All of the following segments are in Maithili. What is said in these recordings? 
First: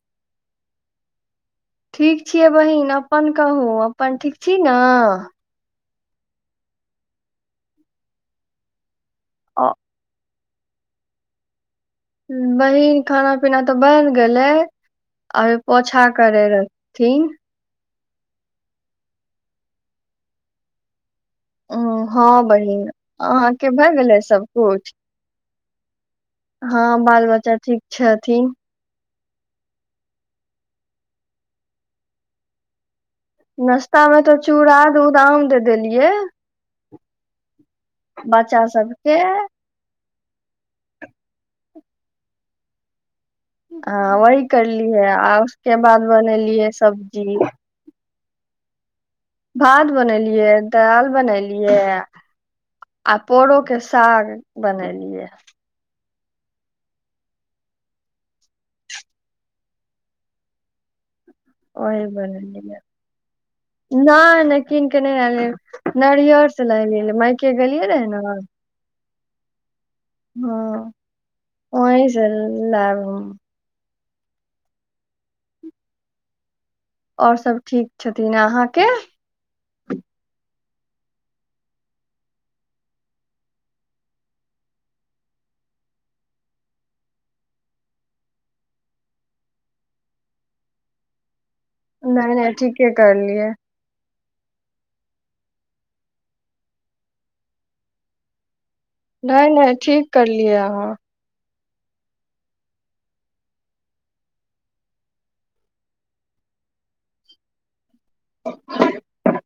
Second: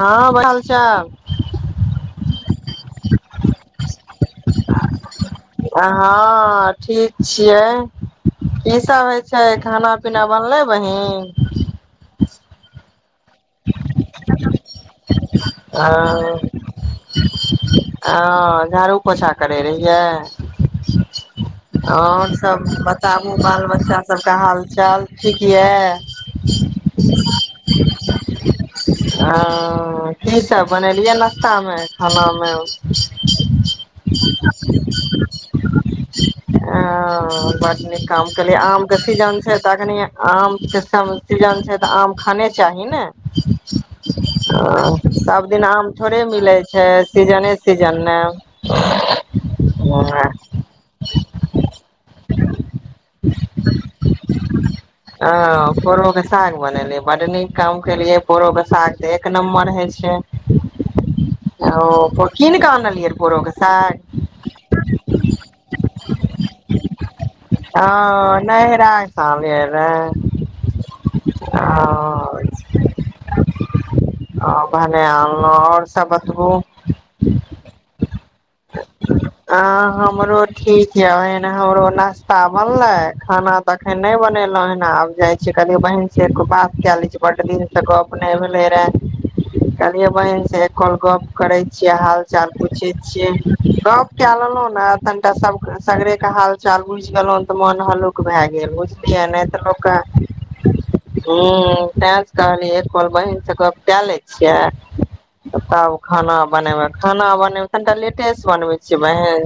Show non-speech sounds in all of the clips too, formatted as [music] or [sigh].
हँ ब हालचाल ठीक छियै बहिन अपन कहू अपन ठीक छी ने अ- हाँ ठीक छियै की सब हे छै खाना पीना बनलै बहिन बहिन खाना पीना तऽ बनि गेले अभी पोछा करे रहथिन ह झाड़ू पोछा करै रहियै उम, हँ आओर सभ बहिन बताबू बाल अहाँके भए बच्चा गेलै सभके सबकुछ हालचाल ठीक किया अ हँ बाल बच्चा ठीक छै चीन ह की सब बनेलियै नाश्तामे खानामे नाश्तामे तऽ चूड़ा द उध आम दे देलियै आ काम कलियै बच्चा आम के सबके सीजन छै तखनी आम सीजन छै तऽ आम खाने चाही ने ह हँ वही करलियै आ सब दिन उसके आम बाद थोड़े मिलै बनेलियै छै सब्जी सीजने सीजनमे भात बनेलियै दालि बनैेलियै आ पोड़ोके साग बनैेलियै पोरो के साग बने ल बादनीक काम केलियै पोरोके साग तऽ एक नम्बर होइ छै ओ ओह ब कीन नहि कऽ आनलियै पोरो के साग नहि कीन के नहि ल नारियर से ल मायके गेलियै हँ रहे ने ह नैहरा सँ आनलियै रहे वहि से लब हँ आ भने अनलहुँ आओर सब बतबु आओर सभ ठीक छथिन अहाँके अ हमरो ठीक ये ए हमरो नाास्ता बनले खाना ते अखन नहि बनेलो हेन आब जाय छी कलियो बहिन से बात क ले छी ब एक दिन तऽ गप नहि भेले रे कहलियै बहिन से एकल गप करै छियै हाल नहि चाल नहि ठीके पूछै छियै करलियै तप कए लेलहुं ने तनिटा सब सगरे के हाल चाल बुझि गेलों तऽ मोन हल्ुक भए गेलझ किया नहि तऽ ठीक लोककें करलियै अहाँ हं [unintelligible] कहनी एक पल बहिन से गप कए ले छियै तब खाना बनेबै खाना बनेब एखन त' लेटेस' बनबै छियै बहिन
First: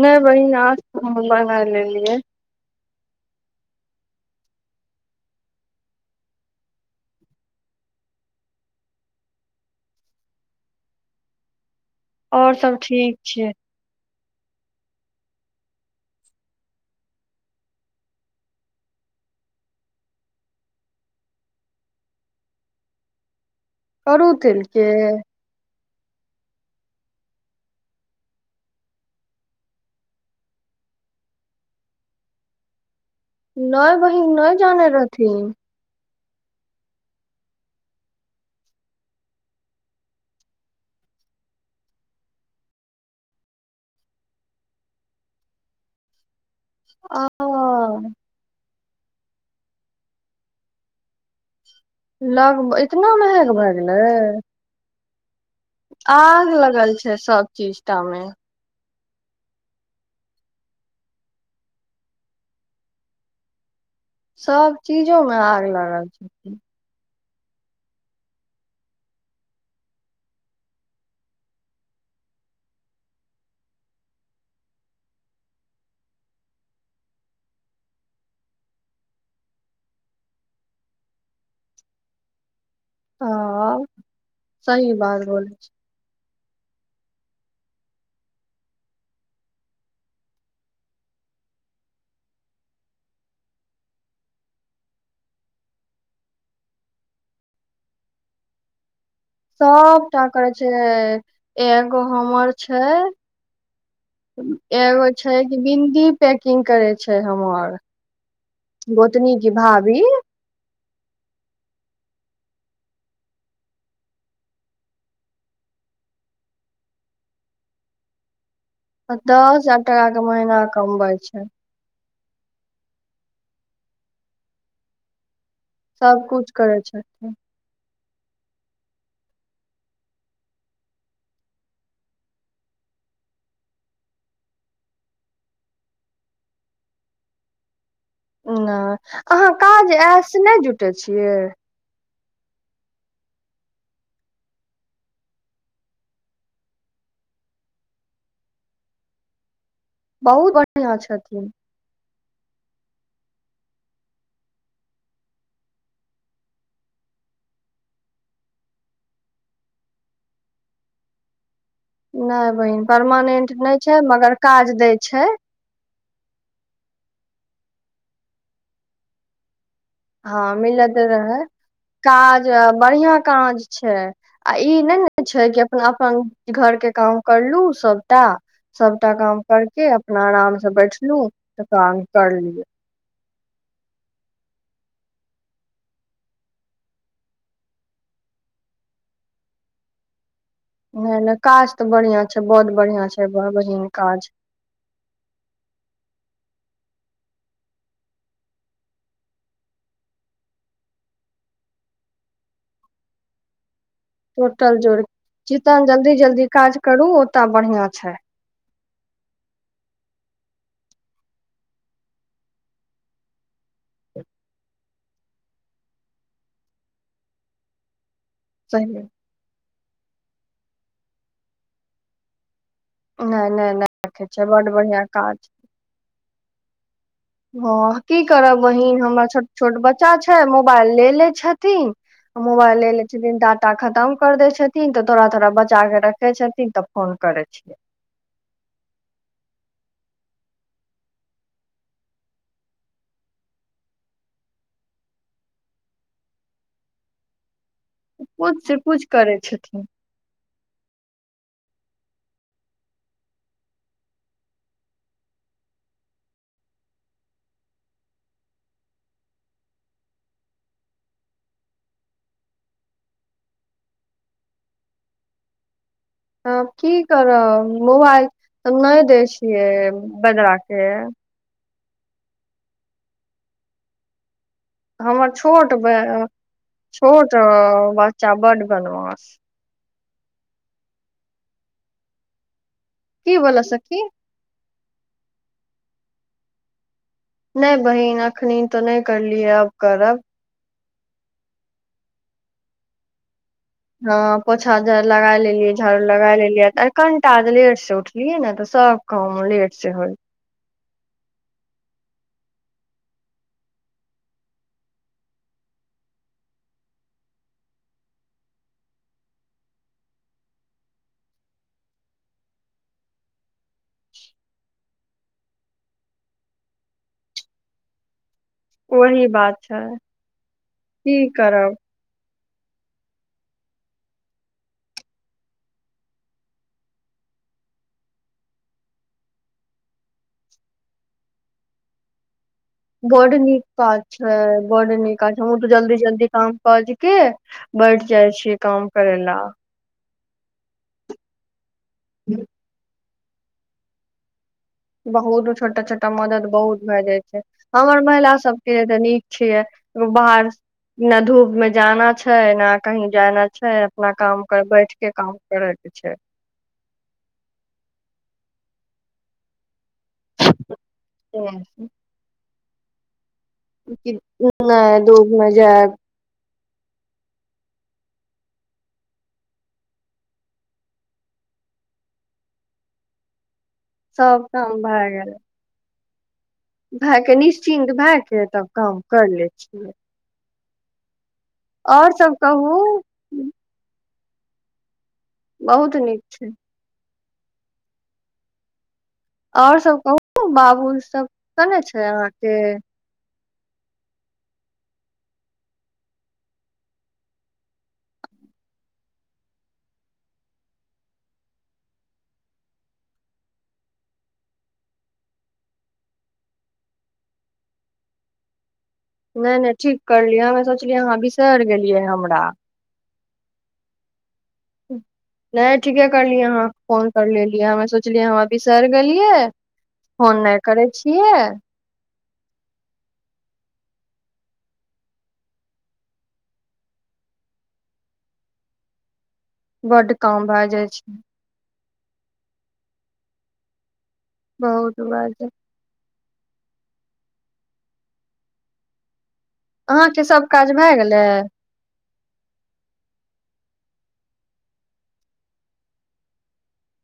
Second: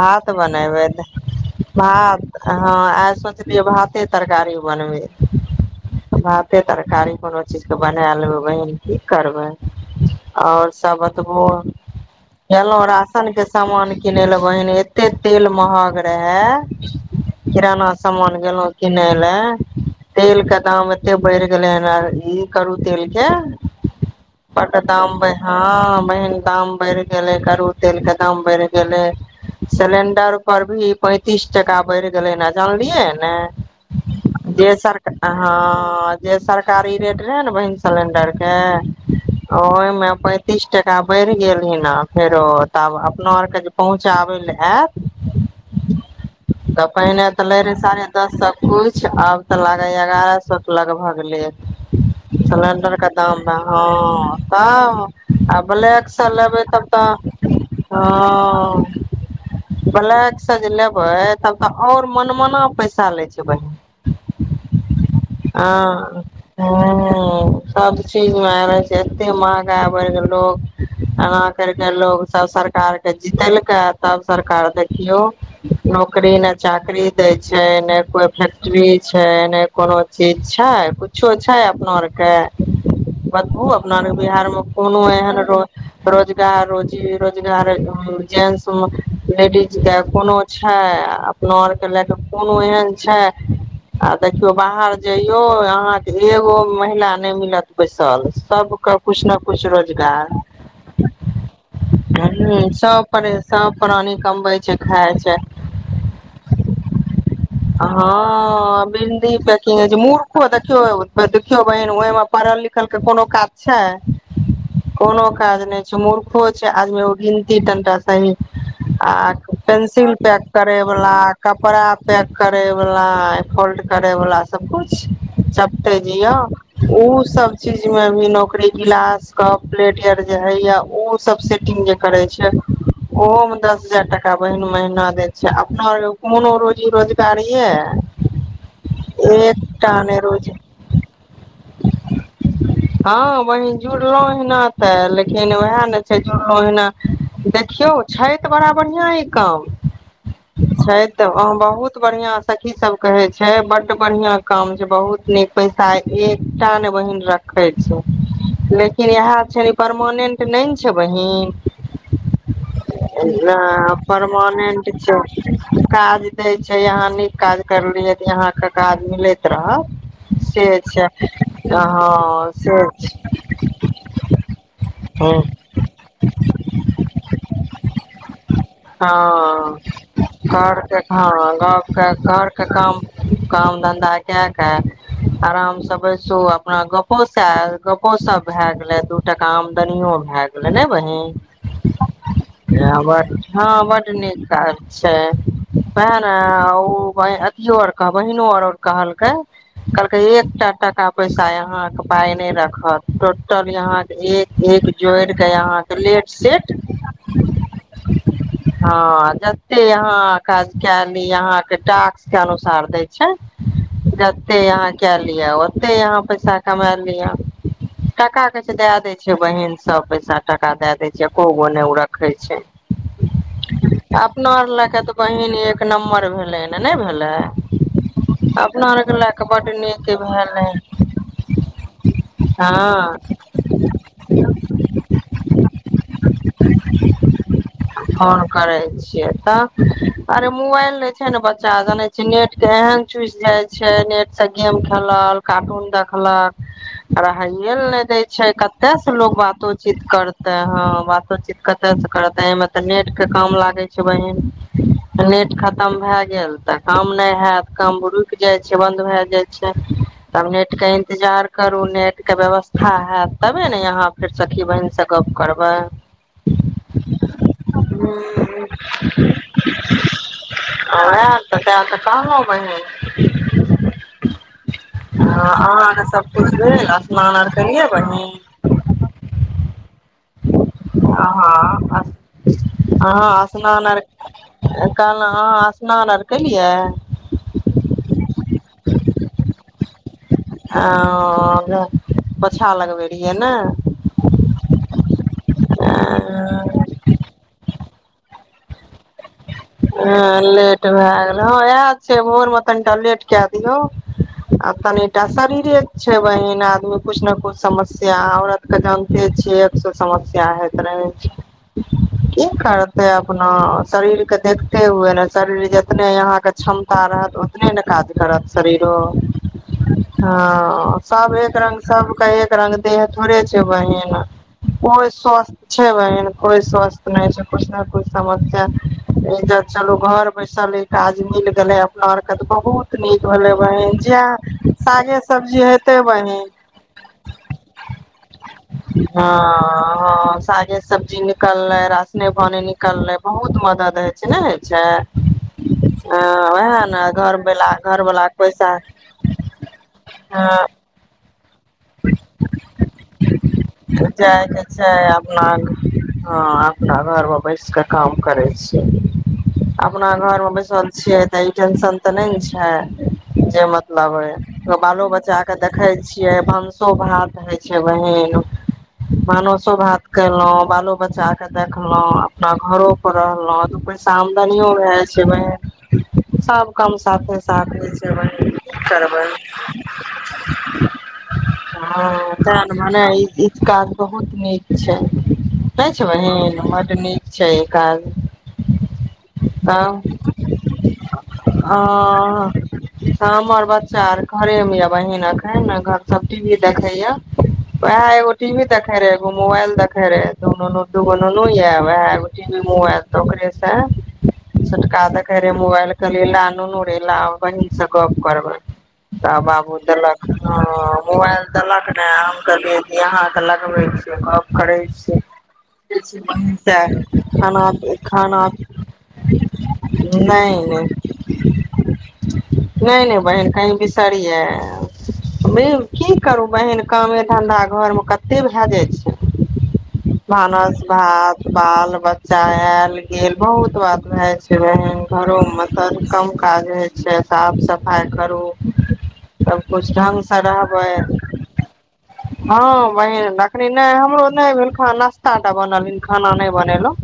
नहि बहिन आज बनेबै मंगा लेलियै भात हं आइ सोचलियै भाते तरकारी बनेबै भाते तरकारी कोनो चीजके बना लेबै बहिन की करबै आओर सब बतबो और सब एलहुं ठीक रासनकें छै सामान किनय लए बहिन एते तेल महग रहय किराना सामान गेलो किनय लए तेल के दाम एते बैढ़ गेले हन आ ई करू तेलके करू बड तेलके दाम बै हँ महंग दाम बढि गेलय कड़ु तेलकें दाम बढि गेलय सिलेंडर पर भी पैंतीस टका बढि गेलय ने जानलियै हन नहि बहिन नहि जानै रहथिन हँ जे सरका कारी रेट रहय ने बहिन सिलेंडरके ओहिमे पैंतीस टाका बढ़ि गेल ह ने फेरो तब अपना आरके जे पहुँचाबै लए आयत तऽ आ पहिने तऽ लए रहय साढ़े दस सौ कुछ अच्छा आब तऽ लागय या एगारह सए के लगभग लेत लग सलेंडर इतना क महग दाममे भए गेलै हँ तब आ ब्लैकसँ आग लेबै तब लगल तऽ छै सब चीज टा मे हं' ब्लैकसँ जे लेबै तब तऽ आओर मनमना पैसा लै छै बहिन सभ चीजोमे आग लागल छै हं सभचीजमे रहय छै एते महगा भ' गेल लोग एना कर के लोग सब सरकार के जीतेलकै तब सरकार देखियौ नौकरी ने चाकरी दय छै ने कोई फैक्ट्ररी छै ने कोनो चीज छै कु छो छै अपना औरके बतबू हँ अपना बिहारमे सही कोनो बात एहन बोलै रो छी रोज जा रोजी रोजगार जेंसमे लेडीजकें कोनो छै अपना आर के लेके कोनो एहन छै आ देखियौ बाहर जइयो अहाँ एगो महिला नहि मिलत बैसल सबके कुछ ने कुछ सभटा रोजगार करय छै एगो हमर ह छै सब पर सब प्राणी कमबै छै एगो खाय छै कि बिन्दी पैकिंग करय छै हमर हँ गोतनी की भाभी देखियो बहिन ओहि मे पढ़ल लिखल के कोनो काज छै कोनो काज नहि छै मूर्खो छै आदमी गिनती टा सही आ दस हजार टाका पेंसिल के पैक महीना करे कमबै वला छै कपड़ा पैक करै बला फोल्ट करै बला सबकुछ चपटै जे य सब कुछ करै ओ छथिन सब चीजमे न नौकरी गिलास कप प्लेट आर जे होइया ओ सब सेटिंग जे करे छै ओहो मे दस हजार टका बहिन महिना दए छै अपना कोनो रोजी रोजगार यए न अहाँ काज ए अहाँ से रोजी नहि जुटय छियै [inaudible] हँ बहिन जुड़लहुँ हना तऽ लेकिन उएह ने छै जुड़लहुँ हना देखियौ छै तऽ बड़ा बढ़िआँ ई काम बहुत बढ़िआँ छै तऽ व छथिन बहुत बढ़िआं सखी सब कहे छै बड बढ़िया काम छै बहुत नीक पैसा एक एकटा ने बहिन रखै छै लेकिन इएह छै ने परमानेंट नहि ने छै बहिन नहि बहिन परमानेंट नहि छै मगर काज दै छै काज देय छै यहाँ नीक काज करलियय तऽ यहाँ के काज मिलैत रह हँ मिलद काज हँ से बढ़िआँ काज छै आ ई नहि ने छै कि अप अपन घरके काम करलहु सभटा सभटा काम हँ करके अपना आराम से घरके बैठलहु हँ तऽ काम गपके करलिय घरके काम काम धन्धा कए क आरामसँ बैसो अपना गपो है गपो सब भय गेले दू टका आमदनियो भए गेल नै बहिन नहि नहि काज तऽ बढ़िया छै बहुत य बढ़िया छै ह बहिन बड नीक काज छै प ओहै ने ब अथियो आर कह बहिनो आर आर कहलकै कहलकै एकटा टाका पैसा यहां के पााय नहि रखत टोटल यहाँ टोटल जोड़ जितना जल्दी लेट जल्दी सेट काज करू ओतय बढ़िआँ छै हँ जते यहाँ काज कै लीअ ओते यहाँके टास्क के अनुसार दय छै जते यहाँ क लिअ कते यहाँ पैसा कमा लिअ टाका किछ दै सही दए मे दै छै बहिन सब पैसा टाका दए दै छै एको गो नहि ओ रखै छै नहि नहि नहि रखे छै अपनार बड लए के बढ़िया तऽ काज बहिन एक नम्बर भेले ने नहि भेल हँ की करब बहिन हमरा लए छोट कऽ छोट बड्ड नीक बच्चा छै भेलै मबाइले लेलेमोबाइल ले हँ ले छथिन डाटा खतम कर दै छथिन तऽ थोड़ा थोड़ा बचा क रखै छथिन तऽ फोन करै छिय फोन करै छियै तऽ अरे मोबाइल ल छै ने बच्चा जानै छै नेट के एहन चुइस जाय छै नेट से गेम खेलल कारटून देखलाक आ ह ल ने देय छै कुछ कते कुछ से लोग करै छथिन बातोचीत करते हँ बातोचीत कतयसँ करत एहिमे तऽ नेटके काम लागै छै बहिन नेट खतम भए गेल तऽ काम नहि हत काम रुकि जाइ छै बन्द भए जाइ छै तब नेटके इन्तजार करू नेटके व्यवस्था हयैतत तबे ने यहाँ फेर सखी बहिन से गप्प करबै आ की करब मोबाइल वएह हम नहि दै छियै बजराके तै तऽ कहलौ बहिन हमर छोट ब अहाँके सबकुछ भेल छोट स्नान आर केलियै बहिन बच्चा बड वनवास हँ आहां बोलऽ आसना आर। सखी कहलहु अहाँ स्नान आर केलियै नहि बहिन अखनी तो नहि करलियै अब करब ओ पोछा लगबे रहियै ने हँ पोछा झ लगा लेलियै झाड़ू लगा लेलियैऽ कनिटा लेट से उठलियै ने तऽ सभ काम लेट से होय हँ भए लेट गेल ह इएह छै भोर मे तनिटा लेट क दियहो आ तनिटा शरीरे छै बहिन आदमी कुछ ने कुछ समस्या औरत के जानते छिय एक स समस्या होइत रहे छै की करते अपना शरीरके देखते हुए ने शरीर जतने अहाँके क्षमता रहत ओतने ने काज करत शरीरो ओही बात छै ह की सब एक करब रंग सबके एक र देह थोड़े छै बहिन कोइ स्वस्थ छै बहिन कोइ स्वस्थ नहि छै किुछ ने कछ समस्या एहिज चलू घर बैसल एक आाज मिल गेले अपना आरके बहुत बड भेलै नीक बहिन काज जे छै बड नीक सागे काज छै हमँ सब्जी तऽ हेतै जल्दी जल्दी बहिन काम काज के बैठ जाइ छीयै काम करे हँ ला हँ सागे सब्जी निकललै रासने पानी निकले बहुत म दइ छै ने छै बहुत छोटा छोटा अ मदद वएह बहुत भए ने जाइ घर छै वला हमर घर वला महिला पैसा सबके तऽ नीक छियै बाहर हँ न धूप में जाना छै ने कहीं जाना छै अपना काम जायके कर छै बैठ के काम अपना करे के छै हँ अपना घर मे बैस के काम [inaudible] अपना घर में बैसल छियै तऽ ई छै टेंशन तऽ नहि ने छै हँ जे नहि मतलब ह बालो दूध बच्चा मे के देखे जायब छियै नसो भात हय छै बहिन भानसो भात केलहुं बालो बच्चा के देखलहुं अपना घरो पर रहलहुं छ सब आमदनीओ काम भे भए छै गेल बहिन सभ काम भए के साथेसाथ होई निश्चिन्त छै भए के बहिन तब की काम करबै कर ले छियै [inaudible] और सब कहू हँ [unintelligible] बहुत नीक छै नहि बहुत छ नीक छै बहिन बड निक छै काज आओर सब तब कहू बाबू सब अ केने छै अहाँके हमर बच्चा आर घरे मे य बहिन अखन घर टीवी देखेया वएह एगो टीवी देखे रहे एगो मोबाइल देखे रहे दुू नुनू दूगो नुनू य वएह एगो टीवी मोबाइल तऽ ओकरे से छोटका देखे रहे मोबाइल कहलियै नुनु रे ला बहीन से गप करबै तऽ नहि नहि बाबू ठीक करलियै तेलखन हमे सोचलियै अहाँ मोबाइल बिसरि देलक गेलियै ने हम हमरा कहलियै कि यहा के लगबै छियै क नहि ठीके करलियै अहाँ फोन सएह कर लेलियै खाना हमे सोचलियै खाना हमरा बिसैर गेलियै फोन नहि करै छियै नहि नहि बहिन कही बिसरीयै ब की करू बहन कामे धन्धा घरमे कते भए जाइ बड्ड छै काम भए भानस जाइ छै भात पाल बच्चा आयल गेल बहुत बात बहुत भए घरो जाइ कम काज होइ छै साफ सफाइ करू सबकुछ ढंग अहाँके स सब काज भए रह गेलै हँ बहिन एखनी नहि हमरो नहि भेल ख नास्ता टा बनलिन खाना नहि बनेलहुँ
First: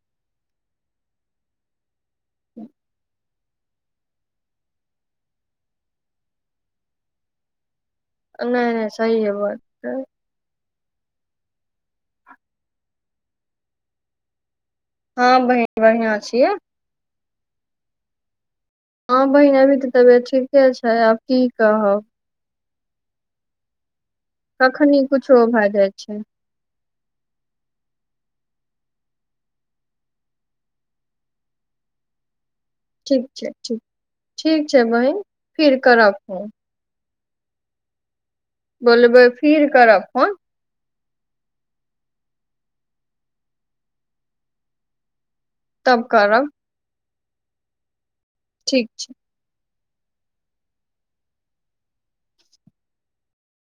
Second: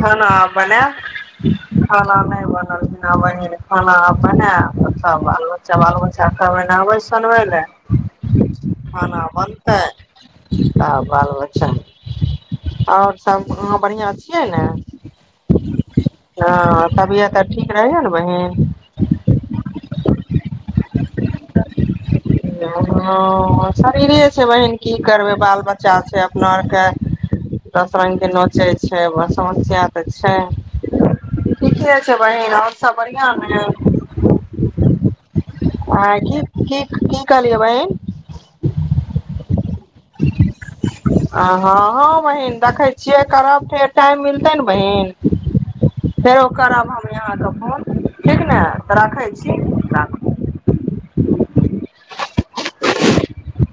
खाना आब बनायब खाना नहि बनल ह बहिन खाना अब बनायब सब बाल बच्चा बाल बच्चा सबके कहबै नहबै सुनबै लए नहि नहि खाना सहीये बात बनतै त तब बाल बच्चा आओर सब अहाँ बढ़िआँ छियै ने हँ बहनि बढ़िआँ छियै तऽ ठीक रहै या नै बहिन हँ बहिन अभी तऽ तबियत ठीके छै आब की कहब हाँ फिरे छै बहिन की कखनी करबे कुछो बाल भए जाइ बच्चा छै अपना आर के दस रंग के नच च छै समस्या तऽ छै ठीकै छै बहिन सब ठीक बढ़िआँ छै ने ठीक ठीक छै बहिन फिर करबो फोन क की कलिय बहिन बोलब फिर करब फोन आ हँ हँ बहिन देखैत छियै करब फेर टाइम मिलतै ने बहीन फेरो करब हम यहाँ फोन ठीक ने ठीक तऽ छै राखै छी राखु